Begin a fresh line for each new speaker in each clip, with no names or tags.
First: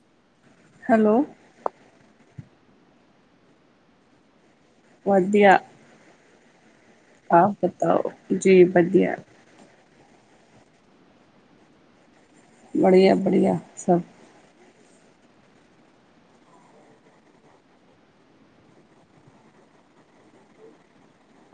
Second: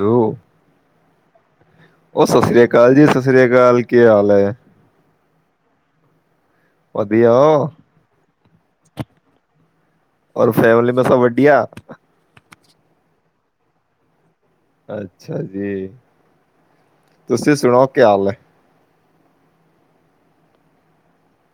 ਹੋ
ਹੈਲੋ
ਸਤਿ ਸ੍ਰੀ ਅਕਾਲ ਜੀ ਸਤਿ ਸ੍ਰੀ ਅਕਾਲ ਕੀ ਹਾਲ ਹੈ
ਵੱਧਆਿਆ
ਵਧੀਆ
ਆਪ
ਹੋ?
ਬਤਾਓ ਜੀ ਵਧੀਆ
ਔਰ ਫੈਮਲੀ ਮੈਂ ਸਭ ਵੱਡਆ
ਬੜੀੀਆਂਆ ਬੜੀੀਆਂ ਸਭ
ਅੱਛਾ ਜੀ ਤੁਸੀਂ ਸੁਣੋ ਕੀ ਹਾਲ ਹੈ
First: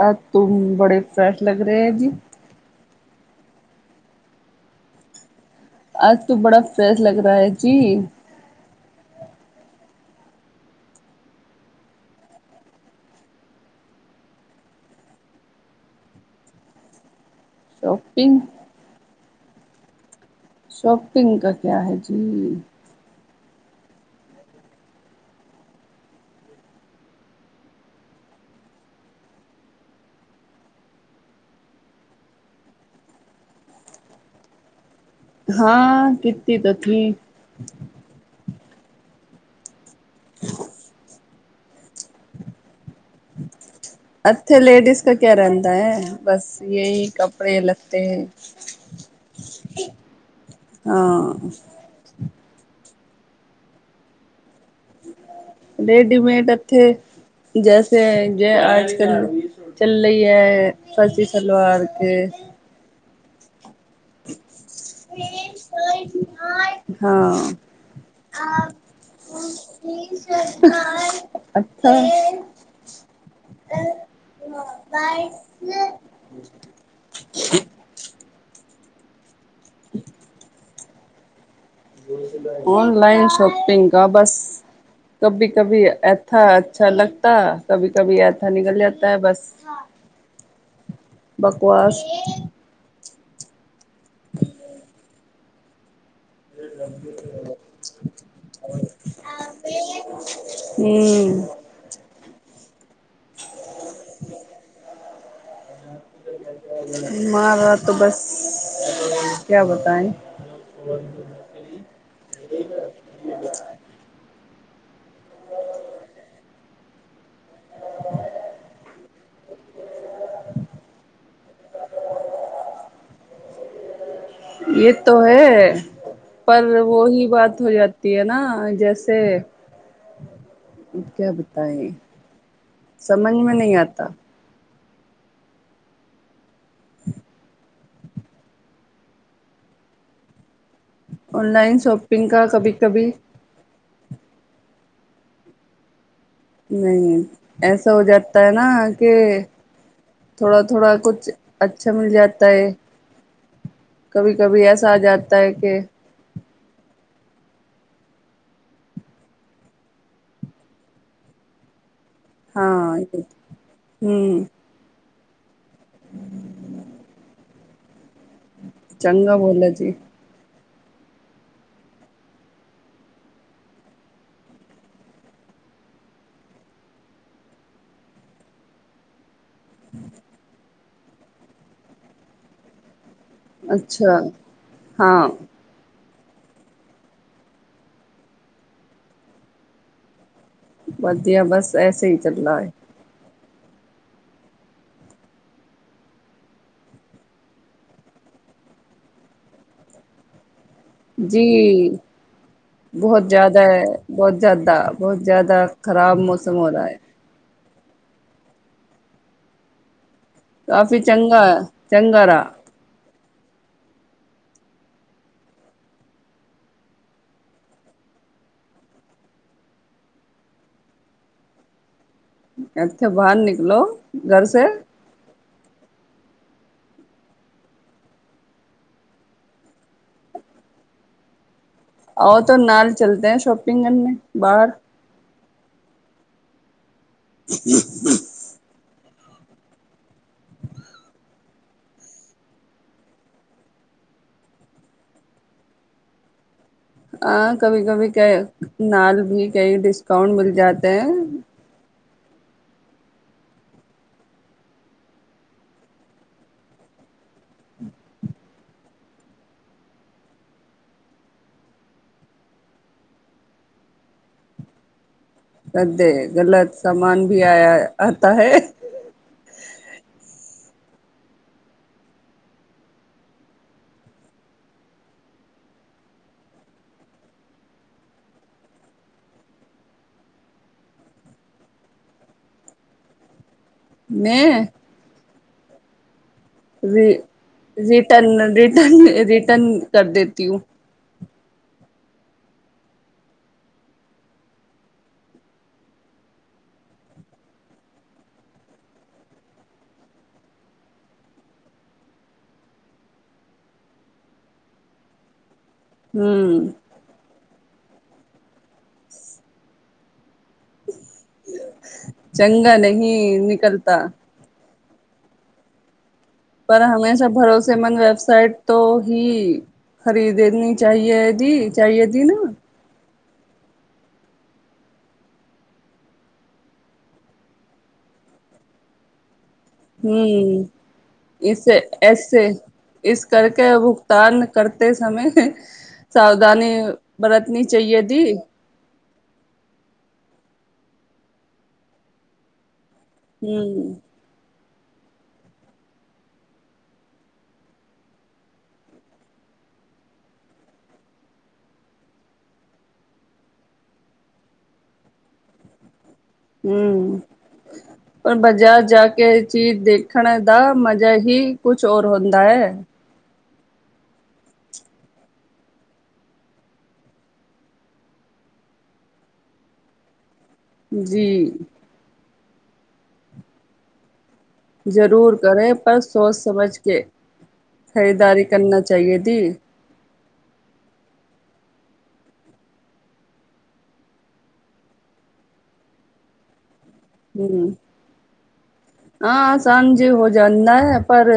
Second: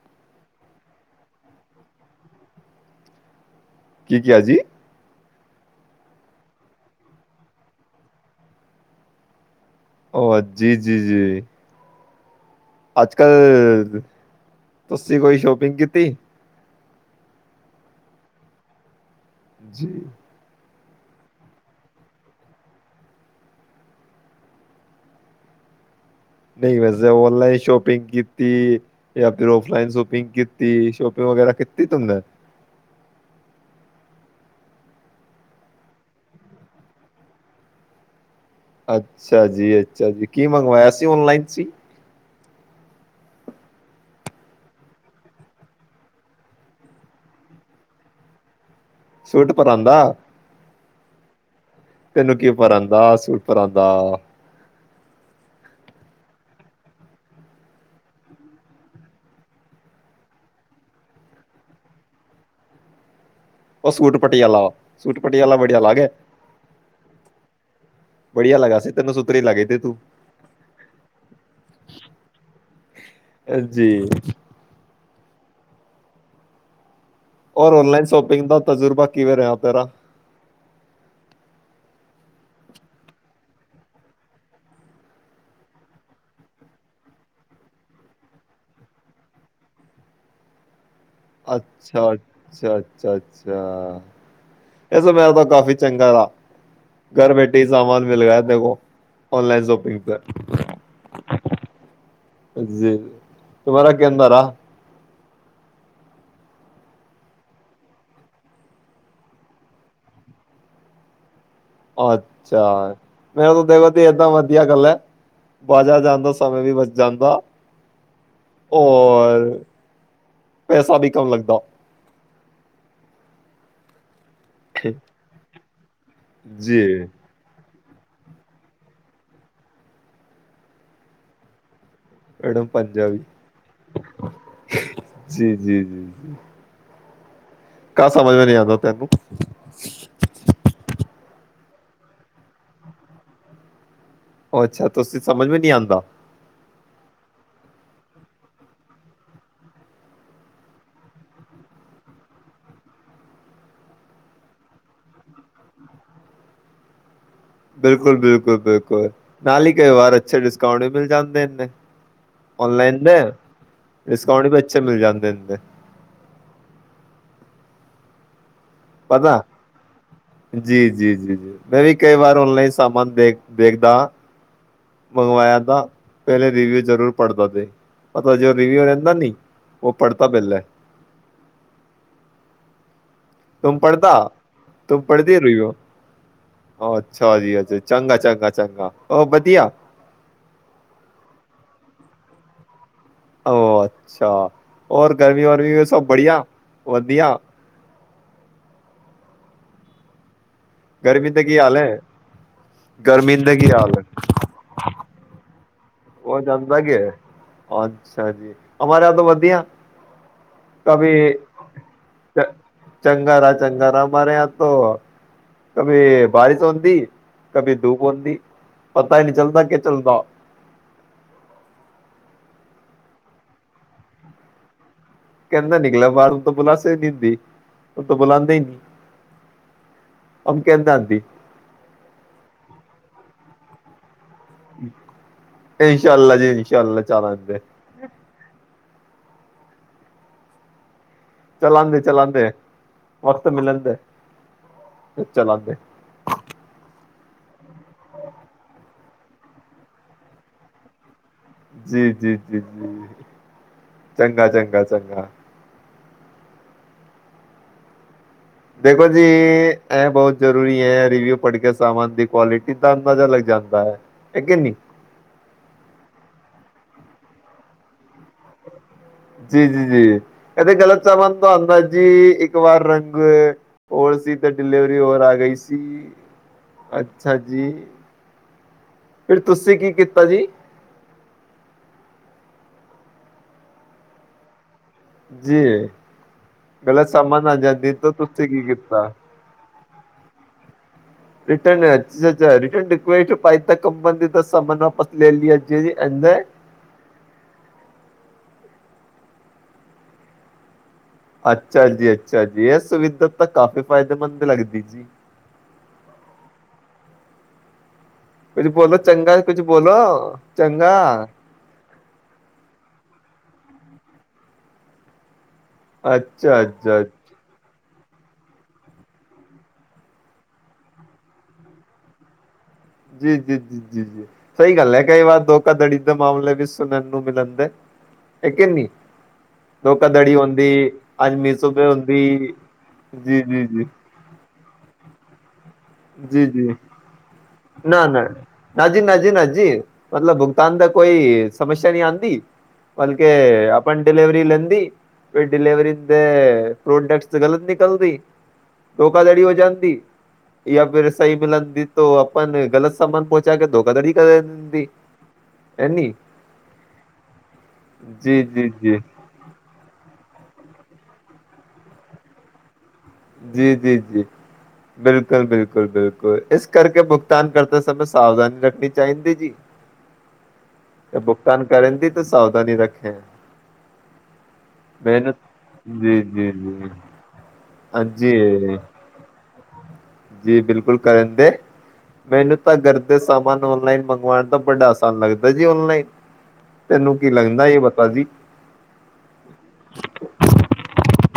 ਆਹ ਤੂੰਮ ਬੜੇ ਫੈਸ਼ ਲੱਗ ਰਹੇ ਹੈ ਜੀ
ਕੀ ਕਿਹਾ ਜੀ
ਅੱਜ ਤੂੰ ਬੜਾ ਫਰਸ਼ ਲਗ ਰਿਹਾ ਹੈ ਜੀ
ਉਹ ਜੀ-ਜੀ-ਜੀ ਅੱਜ ਕੱਲ੍ਹ ਤੁਸੀਂ ਕੋਈ ਸ਼ੋਪਿੰਗ ਕੀਤੀ
ਸ਼ੋਪਿੰਗ
ਜੀ
ਸ਼ੋਪਿੰਗ ਕਾ ਕਿਆ ਹੈ ਜੀ
ਨਹੀਂ ਵੈਸੇ ਔਨਲਾਈਨ ਸ਼ੋਪਿੰਗ ਕੀਤੀ ਜਾਂ ਫਿਰ ਫਲਾਈਨ ਸ਼ੋਪਿੰਗ ਕੀਤੀ ਸ਼ੋਪਿੰਗ ਵਗੈਰਾ ਕੀਤੀ ਤਨ
ਹਾਂ ਕਿ ਕੀਤੀ ਤਾਂਥੀ
ਅੱਛਾ ਜੀ ਅਾ ਜੀ ਕੀ ਮੰਗਵਾਇਆ ਸੀ ਔਨਲਾਈਨ ਜੀ
ਅੱਥੇ ਲੇਡੀਜ਼ ਕ ਕਿਆ ਰਹਿੰਦਾ ਹੈ ਬਸ ਯਹੀ ਕੱਪੜੇ ਲੱਤੇ
ਸੂਟ ਪਰਾਦਾਾ
ਹਾਂ
ਤੈਨੂੰ ਕੀ ਪਰਾਂਦਾ ਦਾ ਸੂਪਰਾਂਦਾ
ਰੇਡੀਮੇਡ ਇੱਥੇ ਜੈਸੇ ਜੇ ਆਜ ਕਲ ਚੱਲ ਰਹੀ ਹੈ ਫਰਜ਼ੀ ਸਲਵਾਰ ਕੇ
ਉਹ ਸੂਟ ਪਟਿਆਲਾ, ਸੂਟ ਪਟਿਆਲਾ ਬੜੀਆ ਲਾਗੇ
ਹਾਂ
ਜੀ
ਅਛਾ [inaudible]
ਔਰ ਔਨਲਾਈਨ ਸ਼ੋਪਿੰਗ ਦਾ ਤਜੁਰਬਾ ਕਿਵੇਂ ਰਿਹਾ ਆਪ ਤੇਰ੍ਹਾਂ
ਔਨਲਾਈਨ ਸ਼ੋਪਿੰਗ ਕਾ ਬਸ ਕਭੀ ਕਭੀ ਐਥਾ ਅੱਛਾ ਲਗਤਾ ਕਭੀ ਕਭੀ ਐਥਾ ਨਿਕਲ ਜਾਤਾ ਹੈ ਬਸ
ਅੱਛਾ ਅੱਛਾ ਅੱਛਾ ਅ ਅੱਛਾ ਇਹ ਸਮੇ ਤਾਂ ਕਾਫ਼ੀ ਚੰਗਾ ਤਾ ਘਰ ਬੈਠੇ ਹੀ ਸਾਮਾਨ ਮਿਲ ਗਿਆ ਦੇਖੋ ਔਨਲਾਈਨ ਸ਼ੋਪਿੰਗ ਪਰ ਜੀ ਤੁਮਾਰਾ ਕਿਦਾ ਰਹਾ
ਮਾਰਾ ਤੋਂ ਬਸ ਕਿਆ ਬਤਾਏ
ਅੱਛਾ ਮੈਂ ਉੋਂਨੂੰ ਦੇਖੋ ਭੇਜ ਤਾ ਵਧੀਆ ਗੱਲ ਹੈ ਬਾਜਾਰ ਜਾਂਦਾ ਸਮੇਂ ਵੀ ਬਚ ਜਾਂਦਾ ਹੋਰ ਪੈਸਾ ਵੀ ਕੰਮ ਲੱਗਦਾ
ਯੇਹ ਤੋ ਹੈ ਪਰ ਵੋਹੀ ਬਾਤ ਹੋ ਜਾਤੀ ਕਿ ਨਾ ਜੈਸੇ ਕਿਆ ਬਤਾਏ ਸਮਝ ਮੇ ਨਹੀਂ ਆਤਾ
ਜੀ ਜੀ
[unintelligible]
ਕਾ ਸਮਝ ਮੈ ਨਹੀ ਆਂਦਾ ਤੈਨੂੰ
ਔਨਲਾਈਨ ਸ਼ੋਪਿੰਗ ਕਾ ਕਭੀ ਕਭੀ
ਉਹ ਅੱਛਾ ਤੁਸੀਂ ਸਮਝ ਵੀ ਨਹੀਂ ਆਉਂਦਾ
ਨਹੀਂ ਐਸਾ ਹੋ ਜਾਤਾ ਹੈ ਨਾ ਕਿ ਥੋੜਾ ਥੋੜਾ ਕੁਛ ਅੱਛਾ ਮਿਲ ਜਾਤਾ ਹੈ ਕਭੀ ਕਭੀ ਐਸਾ ਆ ਜਾਤਾ ਹੈ ਕੇ
ਬਿਲਕੁਲ ਬਿਲਕੁਲ ਬਿਲਕੁਲ ਨਾਲ ਹੀ ਕਈ ਵਾਰ ਅੱਛੇ ਡਿਸਕਾਊਂਟ ਵੀ ਮਿਲ ਜਾਂਦੇ ਇਨੇਂ ਔਨਲਾਈਨ ਦੇ ਡਿਸਕਾਊਂਟ ਵੀ ਅੱਛੇ ਮਿਲ ਜਾਂਦੇ ਨ [unintelligible]
ਚੰਗਾ
ਪਤਾ
ਬੋਲੋ ਜੀ
ਜੀ ਜੀ ਜੀ ਜੀ ਮੈਂ ਵੀ ਕਈ ਵਾਰ ਓਨਲਾਈਨ ਸਾਮਾਨ ਦੇਖ ਦੇਖਦਾ ਹਾਂ ਮੰਗਵਾਇਆ ਤ ਪਹਿਲੇ ਰਿਵਿਊ ਜ਼ਰੂਰ ਪੜ੍ਹਦਾ ਤੇ ਪਤਾ ਜੋ ਰਿਵਿਊ ਰਹਿੰਦਾ ਨੀ ਉਹ ਪੜ੍ਹਤਾ ਪਹਿਲੇ ਤੁਮ ਪੜ੍ਹਦਾ ਤੁਮ ਪੜ੍ਹਦੀ ਰਿਵਿਉ ਅੱਛਾ ਜੀ ਅਜੇ ਚੰਗਾ ਚੰਗਾ ਚੰਗਾ ਉਹ ਵਧੀਆ
ਵਧੀਆ ਬਸ ਐਸੇ ਹੀ ਚੱਲਦਾ ਹੈ
ਅੱਛਾ ਹੋਰ ਗਰਮੀ ਵਰਮੀ ਵੀ ਸਭ ਬੜੀਆ ਵਧੀਆ ਗਰਮੀ ਦਾ ਕੀ ਹਾਲ
ਜੀ
ਹੈ
ਬਹੁਤ ਜ਼ਿਆਦਾ ਹੈ ਬਹੁਤ ਜ਼ਿਆਦਾ ਬਹੁਤ ਜ਼ਿਆਦਾ ਖ਼ਰਾਬ ਮੌਸਮ ਹੋ ਰਹਾ ਹੈ
ਅੱਛਾ ਜੀ ਹਮਾਰੇ ਯਹਾ ਤੋਂ ਵਧੀਆ
ਕਾਫ਼ੀ ਚੰਗਾ ਚੰਗਾ ਰਹਾ
ਚੰਗਾ ਰਹਾ ਚੰਗਾ ਰਹਾ ਹਮਾਰੇ ਯਹਾ ਤੋਂ ਕਭੀ ਬਾਰਿਸ਼ ਹੋਤੀ ਕਭੀ ਧੂਪ ਹੋਤੀ ਪਤਾ ਹੀ ਨਹੀਂ ਚਲਦਾ ਕਿ ਚੱਲਦਾ
ਇੱਥੇ ਬਾਹਰ ਨਿਕਲੋ ਘਰ ਸੇ
ਕਹਿੰਦਾ ਨਿਕਲਿਆ ਬਾਹਰ ਓਹ ਤਾਂ ਬੁਲਾਸੇ ਈ ਨੀਦੀ ਓਹ ਤਾਂ ਬੁਲਾਉਂਦੀ ਹੀ ਨੀ ਹਮ ਕਿੰਦ ਆਤੀ
ਆਓ ਤਾਂ ਨਾਲ ਚਲਦੇ ਹੈ ਸ਼ੋਪਿੰਗ ਕਰਨੇ ਬਾਹਰ
ਇਨਸ਼ਾਾਲਲਾ ਜੀ ਇਨਸ਼ਾਾਲਲਾ ਜੀ [unintelligible] ਚਲਾਾਂਦੇ ਚਲਾਾਂਦੇ ਵਕਤ ਮਿਲਣ ਦੇ ਚਲਾਦੇ
ਹਾਂ ਕਭੀ-ਕਭੀ ਕ ਨਾਲ ਵੀ ਕਈ ਡਿਸਕਾਊਂਟ ਮਿਲ ਜਾਤੇ ਹੈ
ਜੀ ਜੀ ਜੀ ਜੀ ਚੰਗਾ ਚੰਗਾ ਚੰਗਾ ਦੇਖੋ ਜੀ ਇਹ ਬਹੁਤ ਜ਼ਰੂਰੀ ਹੈ ਰਿਵਿਊ ਪੜ੍ਹ ਕੇ ਸਾਮਾਨ ਦੀ ਕੁਆਲਿਟੀ ਦਾ ਅੰਦਾਜ਼ਾ ਲੱਗ ਜਾਂਦਾ ਹੈ ਕਿ ਨਹੀਂ
ਕਰਦੇ ਗਲਤ ਸਾਮਾਨ ਵੀ ਆਇ ਆਤਾ ਹੈ
ਜੀ-ਜੀ-ਜੀ ਕਹਿੰਦੇ ਗਲਤ ਸਮਾਨ ਤੁਦਾ ਜੀ ਇੱਕ ਵਾਰ ਰੰਗ ਹੋਰ ਸੀ ਤੇ ਡਲੀਵਰੀ ਹੋਰ ਆ ਗਈ ਸੀ ਅੱਛਾ ਜੀ ਫ ਤੁਸੀਂ ਕੀ ਕੀਤਾ ਜੀ
ਮੈਂ
ਜੀ ਗਲਤ ਸਾਮਾਨ ਆ ਜਾਂਦੀ ਤਾਂ ਤੁਸੀਂ
ਰਿਟਨ
ਕੀ
ਰਿਟਨ
ਕੀਤਾ
ਰਿਟਨ ਕਰ ਦੇਤੀ ਹ
ਰਿਟਨ ਅ ਅਛਾ ਰਿਟਨ ਰਿਕਵੇਸਟ ਪ ਤਾਂ ਕੰਪਨੀ ਤਾਂ ਸਾਨ ਵਾਪਸ ਲੈ ਲਈ ਹੈ ਜ ਅ [unintelligible] ਅੱਛਾ ਜੀ ਅੱਛਾ ਜੀ ਇਹ ਸੁਵਿਧਾ ਤਾਂ ਕਾਫ਼ੀ ਫਾਇਦੇਮੰਦ ਲੱਗਦੀ ਜੀ
ਹਮ
ਕੁਛ ਬੋਲੋ ਚੰਗਾ ਕੁਛ ਬੋਲੋ
ਚੰਗਾ ਨਹੀਂ ਨਿਕਲ ਤਾਂ
ਅੱਛਾ ਅੱਛਾ ਅੱਛਾ
ਸਮਨ ਵੈਬਸਾਈਟ ਤੋਂ ਹੀ ਖਰੀਦਣੀ ਚਾਹੀਏ ਜੀ ਚਾਹੀਏ ਜੀ ਨਾ
ਜੀ-ਜੀ ਜੀ-ਜੀ ਜੀ ਸਹੀ ਗੱਲ ਹੈ ਕਈ ਵਾਰ ਧੋਖਾਧੜੀ ਦੇ ਮਾਮਲੇ ਵੀ ਸੁਣਨ ਨੂੰ ਮਿਲਣ ਦੇ ਕਿਨੀ
ਹਮ
ਮੀਸੋ
ਇਸੇ
ਤੇ ਹੁੰਦੀ
ਇਸੇ ਇਸ
ਜੀ
ਕਰਕੇ
ਜੀ ਜੀ
ਭੁਗਤਾਨ ਕਰਤੇ ਸਮੇਂ
ਜੀ ਜੀ
ਸਾਵਧਾਨੀ ਬ
ਨਾ ਨਾ ਨਾਜੀ ਨਾਜੀ ਜੀ ਨਾ ਜੀ ਮਤਲਬ ਭੁਗਤਾਨ ਦਾ ਕੋਈ ਸਮੱਸਿਆ ਨਹੀਂੀ ਆਉਂਦੀ ਬਲਕੇ ਆਪਾਂ ਡਿਲੀਵਰੀ ਲੈਂਦੀ ਫ ਡਿਲੀਵਰੀ ਦੇ ਪ੍ਰੋਡਕਟ ਗਲਤ ਨਿਕਲਦੀ ਧੋਖਾਧੜੀ ਹੋ ਜਾਂਦੀ ਜਾਂ ਫਿਰ ਸਹੀ ਮਿਲਣਦੀ ਆਪਾਂ ਨੇ ਗ਼ਲਤ ਸਮਾਨ ਪਹੁੰਚਾ ਕੇ ਧੋਖਾਧੜੀ ਕਰ ਦਿੰਦੀ ਹੈਨੀ
ਹਮ ਹ ਬਾਜ਼ਾਰ ਜਾ ਕੇ ਇਹ ਚੀਜ਼ ਦੇਖਣ ਦਾ ਮਜ਼ਾ ਹੀ ਕੁਛ ਹੋਰ ਹੁੰਦਾ ਹੈ
ਜੀ ਜੀ ਜੀ ਬਿਲਕੁਲ ਬਿਲਕੁਲ ਬਿਲਕੁਲ ਇਸ ਕਰਕੇ ਭੁਗਤਾਨ ਕਰਦੇ ਸਮੇਂ ਸਾਵਧਾਨੀ ਰੱਖਣੀ ਚਾਹੀਦੀ ਜੀ ਤੇ ਭੁਗਤਾਨ ਕਰਨ ਦੀ ਤਾਂ ਸਾਵਧਾਨੀ ਰੱਖੇ
ਜ਼ਰੂਰ ਕਰੇ ਪਰ ਸੋਚ ਸਮਝ ਕੇ ਖ਼ਰੀਦਾਰੀ ਕਰਨਾ ਚਾਹੀਏ ਥੀ
ਜੀ। ਬਿਲਕੁਲ ਕਰਨ ਦੇ ਮੈਨੂੰ ਤਾਂ ਗਰ ਦੇ ਸਾਨ ਓਨਲਾਈਨ ਮੰਗਵਾਉਣ ਦਾ ਬੜਾ ਆਸਾਨ ਲੱਗਦਾ ਜੀ ਓਨਲਾਈਨ
ਹੂ ਹਾਂ ਅਸਾਨ ਹੋ ਜਾਂਦਾ ਹੈ ਪਰ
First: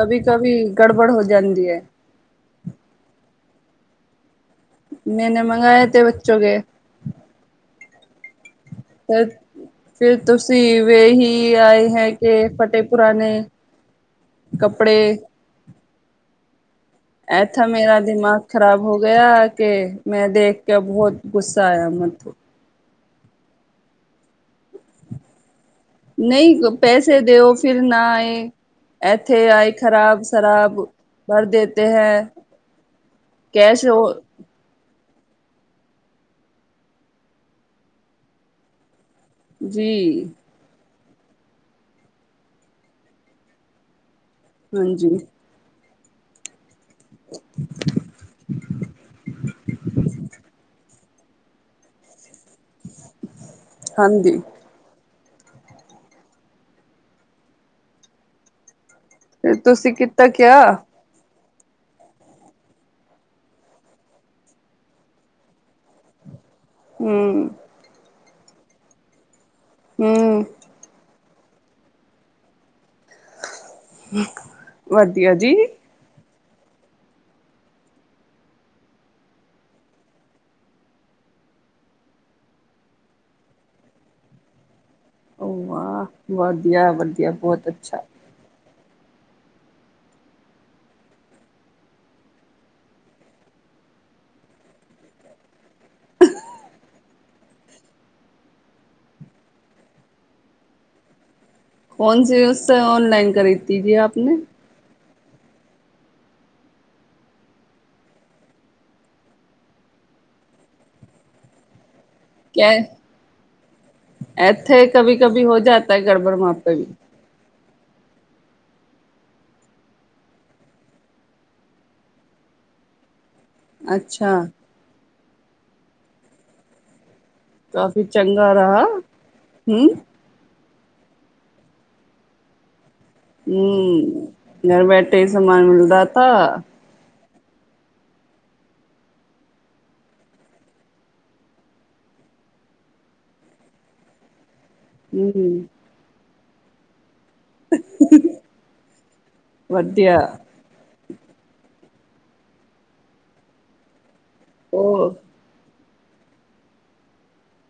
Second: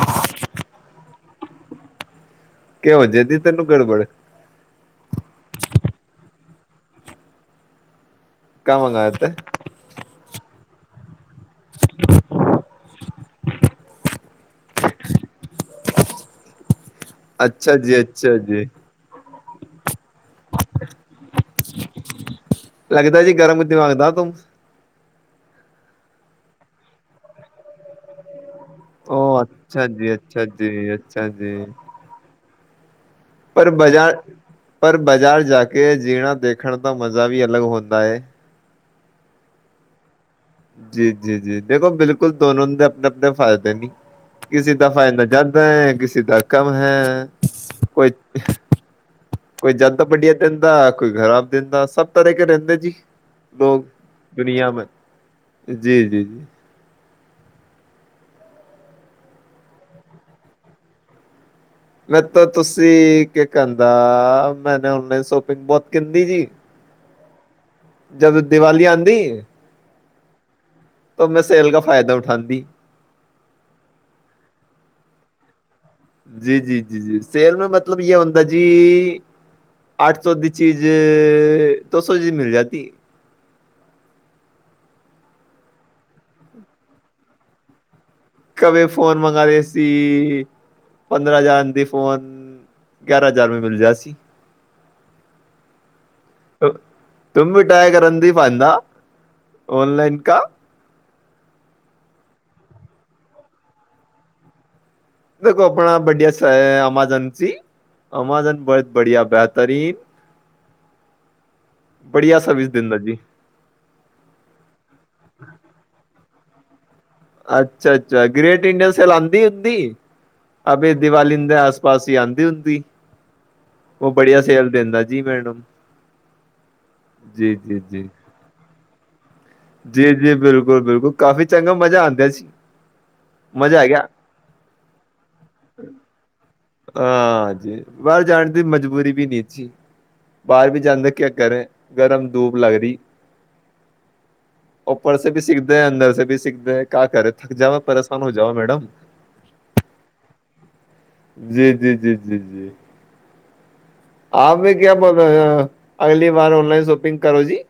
ਕਭੀ ਕਭੀ ਗੜਬੜ ਹੋ ਜਾਂਦੀ ਐ।
ਕਿਹਉਂ ਜੇਦੀ ਤਨ ਨੂੰ ਗੜਬੜ
ਮੈਂਨੇ ਮੰਗਏ ਤੇੇ ਬੱਚੋ ਕੇ
ਕ ਮੰਗਾਏ ਥੇ
[unintelligible] ਕੀ ਆਏ ਹੈ। ਕਿ ਫਟੇ ਪੁਰਾਣੇ ਕੱਪੜੇ ਐਥਾ
ਅੱਛਾ
ਮੇਰਾ
ਜੀ ਅੱਛਾ
ਦਿਮਾਗ
ਜੀ
ਖ਼ਰਾਬ ਹੋ ਗਿਆ। ਕਿ ਮੈਂ ਦੇਖ ਕੇ ਬਹੁਤ ਗੁੱਸਾ ਆਇਆ ਮੈਂਥੋਂ।
ਲੱਗਦਾ ਜੀ ਗਰਮ ਦਿਮਾਗ ਦਾ ਤੂੰ
ਨਹੀਂ ਪੈਸੇ ਦਿਓ, ਫਿਰ ਨਾ ਆਏ। ਇੱਥੇ ਆਏ ਖ਼ਰਾਬ ਸ਼ਰਾਬ
ਅੱਛਾ
ਭਰ
ਜੀ
ਦੇਤੇ ਹੈ।
ਪਰ ਬਜ਼ਾਰ ਪਰ ਬਾਜ਼ਾਰ ਜਾ ਕੇ ਜੀਣਾ ਦੇਖਣ ਦਾ ਮਜ਼ਾ ਵੀ ਅਲੱਗ ਹੁੰਦਾ ਐ।
ਜੀ।
ਜੀ ਜੀ ਜੀ ਦੇਖੋ ਬਿਲਕੁਲ ਦੋਨੋ ਦੇ ਆਪਣੇ ਆਪਣੇ ਫ਼ਾਇਦੇ ਨੀ ਕਿਸੇ ਦਾ
ਹਾਂਜੀ
ਫਾਇਦਾ ਜਾਂਦਾ ਐ। [unintelligible] ਹੈ ਕੋਈ ਕੋਈ ਜਦ ਵਡਿਆ ਦਿੰਦਾ ਕੋਈ ਖਰਾਬ ਦਿੰਦਾ ਸਭ ਤਰ੍ਹਾਂ ਕੇ ਰਹਿੰਦੇ ਜੀ। ਲੋਕ
ਹਾਂਜੀ
ਦੁਨੀਆਂ ਮੈਂ ਜੀ ਜੀ ਜੀ।
ਤੇ ਤੁਸੀਂ ਕੀਤਾ ਕਿਆ।
ਮੇ ਤਾਂ ਤੁਸੀਂ ਕਿ ਕਹਿੰਦਾ ਮੈਨ ਓਨਲਾਈਨ ਸ਼ੋਪਿੰਗ ਬਹੁਤ ਕਹਿੰਦੀ ਜੀ।
ਹੂ
ਜਬ ਦੀਵਾਲੀ ਆਉਂਦੀ
ਹੂ
ਤਾਂ ਮੈਂ ਸੇਲ ਕ ਫ਼ਾਇਦਾ ਉਠਾਉਦੀ
ਵਧੀਆ ਜੀ।
ਜੀ ਜੀ ਜੀ ਜੀ ਸੇਲ ਮੈਂ ਮਤਲਬ ਯ ਹੁੰਦਾ ਜੀ ਅੱਠ ਸੌ ਦੀ ਚੀਜ਼ ਦੋ ਸੌ ਚੀਜ਼ ਮਿਲ ਜਾਤੀ
ਆਹ ਵਧੀਆ ਵਧੀਆ ਬਹੁਤ ਅੱਛਾ।
ਕਵੇ ਫੋਨ ਮੰਗਵਾਦੇ ਸੀ ਪੰਦਰਾਂ ਹਜ਼ਾਰ ਦੇ ਫੋਨ ਗਿਆਰਾਂ ਹਜ਼ਾਰ ਮ ਮਿਲ ਜਾ ਸੀ। ਤੁਮ ਵੀ ਟਏ ਕਰਨਦੀ ਫਾਂਦਾ ਔਨਲਾਈਨ ਕਾ
ਕੌਣ ਸੀ ਉਸ ਔਨਲਾਈਨ ਖ਼ਰੀਦਦੀ ਜੀ ਆਪ ਨੇ
ਦੇਖੋ ਆਪਣਾ ਬੜੀਆ ਸ ਅਮਾਜ਼ੋਨ ਚ ਅਮਾਜ਼ੋਨ ਬਹੁਤ ਬੜੀਆ ਬੇਹਤਰੀਨ
ਕ ਇਥੇ ਕਭੀ ਕਭੀ ਹੋ ਜਾਤਾ ਗੜਬੜ ਮਾ
ਅੱਛਾ ਅੱਛਾ ਗ੍ਰੇਟ ਇੰਡੀਨ ਸ ਲ ਆਉਂਦੀ ਹੁੰਦੀ ਅ ਦੀਵਾਲੀ ਦੇ ਆਸ ਪਾਸ ਹੀ ਆਉਂਦੀ ਹੁੰਦੀ। ਉਹ ਬੜੀਆ ਸੇਲ ਦਿੰਦਾ। ਜੀ ਵੈਡ
ਕਾਫੀ ਚੰਗਾ ਰਹ
ਜੀ ਜੀ। ਬਿਲਕੁਲ ਬਿਲਕੁਲ ਕਾਫ਼ੀ ਚੰਗਾ ਮਜ਼ਾ ਆਉਂਦਾ ਸੀ। ਮਜ਼ਾ ਆ ਗਿਆ
ਹਮ ਘਰ ਬੈਠੇ ਹੀ ਸਮਾਨ ਮਿਲਦਾ ਤਾ
ਹਾਂਜੀ ਬਾਹਰ ਜਾਣ ਦੀ ਮਜਬੂਰੀ ਵੀ ਨੀ ਸੀ ਬਾਹਰ ਵੀ ਜਾਂਦੇ ਕਿਆ ਕਰੇ ਗਰਮ ਧੂਪ ਲੱਗ ਰਹੀ। ਉੱਪਰ ਸ ਵੀ ਸਿੱਖਦੇ ਅੰਦਰ ਵੀ ਸਿੱਖ [unintelligible] ਥਕ ਜਾਵਾ ਪਰੇਸ਼ਾਨ ਹੋ ਜਾਵਾ ਮੈਡਮ। ਜੀ ਜੀ ਜੀ ਜੀ ਜੀ। ਆਪ ਮ ਕਿਆ ਪਤਾ ਯਾਰ ਅਗਲੀ ਵਾਰ ਔਨਲਾਈਨ ਸ਼ੋਪਿੰਗ ਕਰੋ ਜੀ।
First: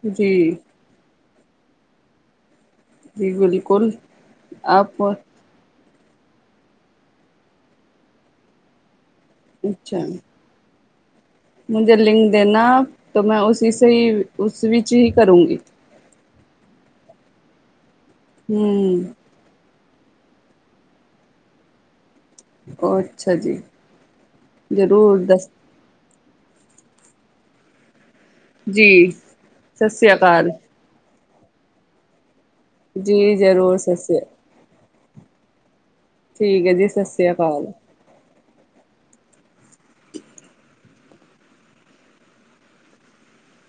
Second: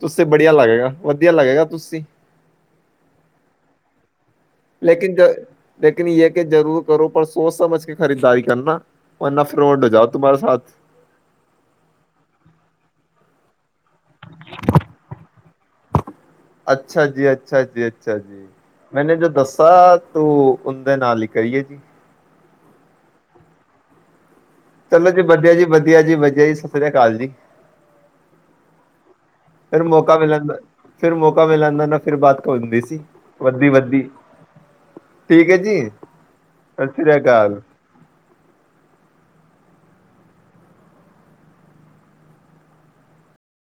ਤੁ ਸੀ ਵਧੀਆ ਲੱਗੇਗਾ ਵ ਵਧੀਆ ਲੱਗੇਗਾ ਤੁਸੀਂ
ਜ ਬਿਲਕੁਲ
ਲੇਕਿਨ ਜਾ ਲਕਿਨ ਯ ਕਿ ਜ਼ਰੂਰ ਕਰੋ ਪਰ ਸੋਚ ਸਮਝ ਕੇ ਖਰੀਚਾਈ ਕਰਨਾ। ਵਰਨਾ ਫਰੋਡ ਹੋ ਜਾਓ ਤੁਮਾਰੇ ਸਾਥ।
ਮੁਝੇ ਲਿੰਕ ਦੇਣਾ ਮੈਂ ਉਸਿ ਸੇ ਹੀ ਉਸ ਵਿੱਚ ਹੀ ਕਰੂੰਗੀ।
ਅੱਛਾ ਜੀ ਅੱਛਾ ਜੀ। ਅੱਛਾ ਜੀ ਮੈਨੇ ਜੋ ਦੱਸਾ ਤੋ ਬਂਦੇ ਨਾਲ ਹੀ ਕਰੀਏ ਜੀ।
ਉਹ ਅੱਛਾ ਜੀ।
ਚਲੋ
ਜ਼ਰੂਰ
ਜੀ
ਦੱਸ
ਵਧੀਆ ਜੀ ਵਧੀਆ ਜੀ ਵਧ ਜੈ [unintelligible] ਕਾਲ ਜੀ
ਜੀ
ਫਿਰ
ਸਤਿ ਸ੍ਰੀ
ਮੌਕਾ ਮਿਲਣ
ਕਾਲ
ਦਾ ਫਿਰ ਮੌਕਾ ਮਿਲ ਜਾਂਦਾ ਨਾ ਫਿਰ ਬਾਤ ਹੁੰਦੀ ਸੀ
ਜੀ
ਵੱਧੀ
ਜ਼ਰੂਰ
ਵੱਧੀ
ਸਤਿ
ਠੀਕ ਹੈ ਜੀ।
ਠੀਕ ਹੈ ਜੀ
ਸਤਿ ਸ੍ਰੀ
ਸਸਰਿਆ
ਅਕਾਲ
ਕਾਲ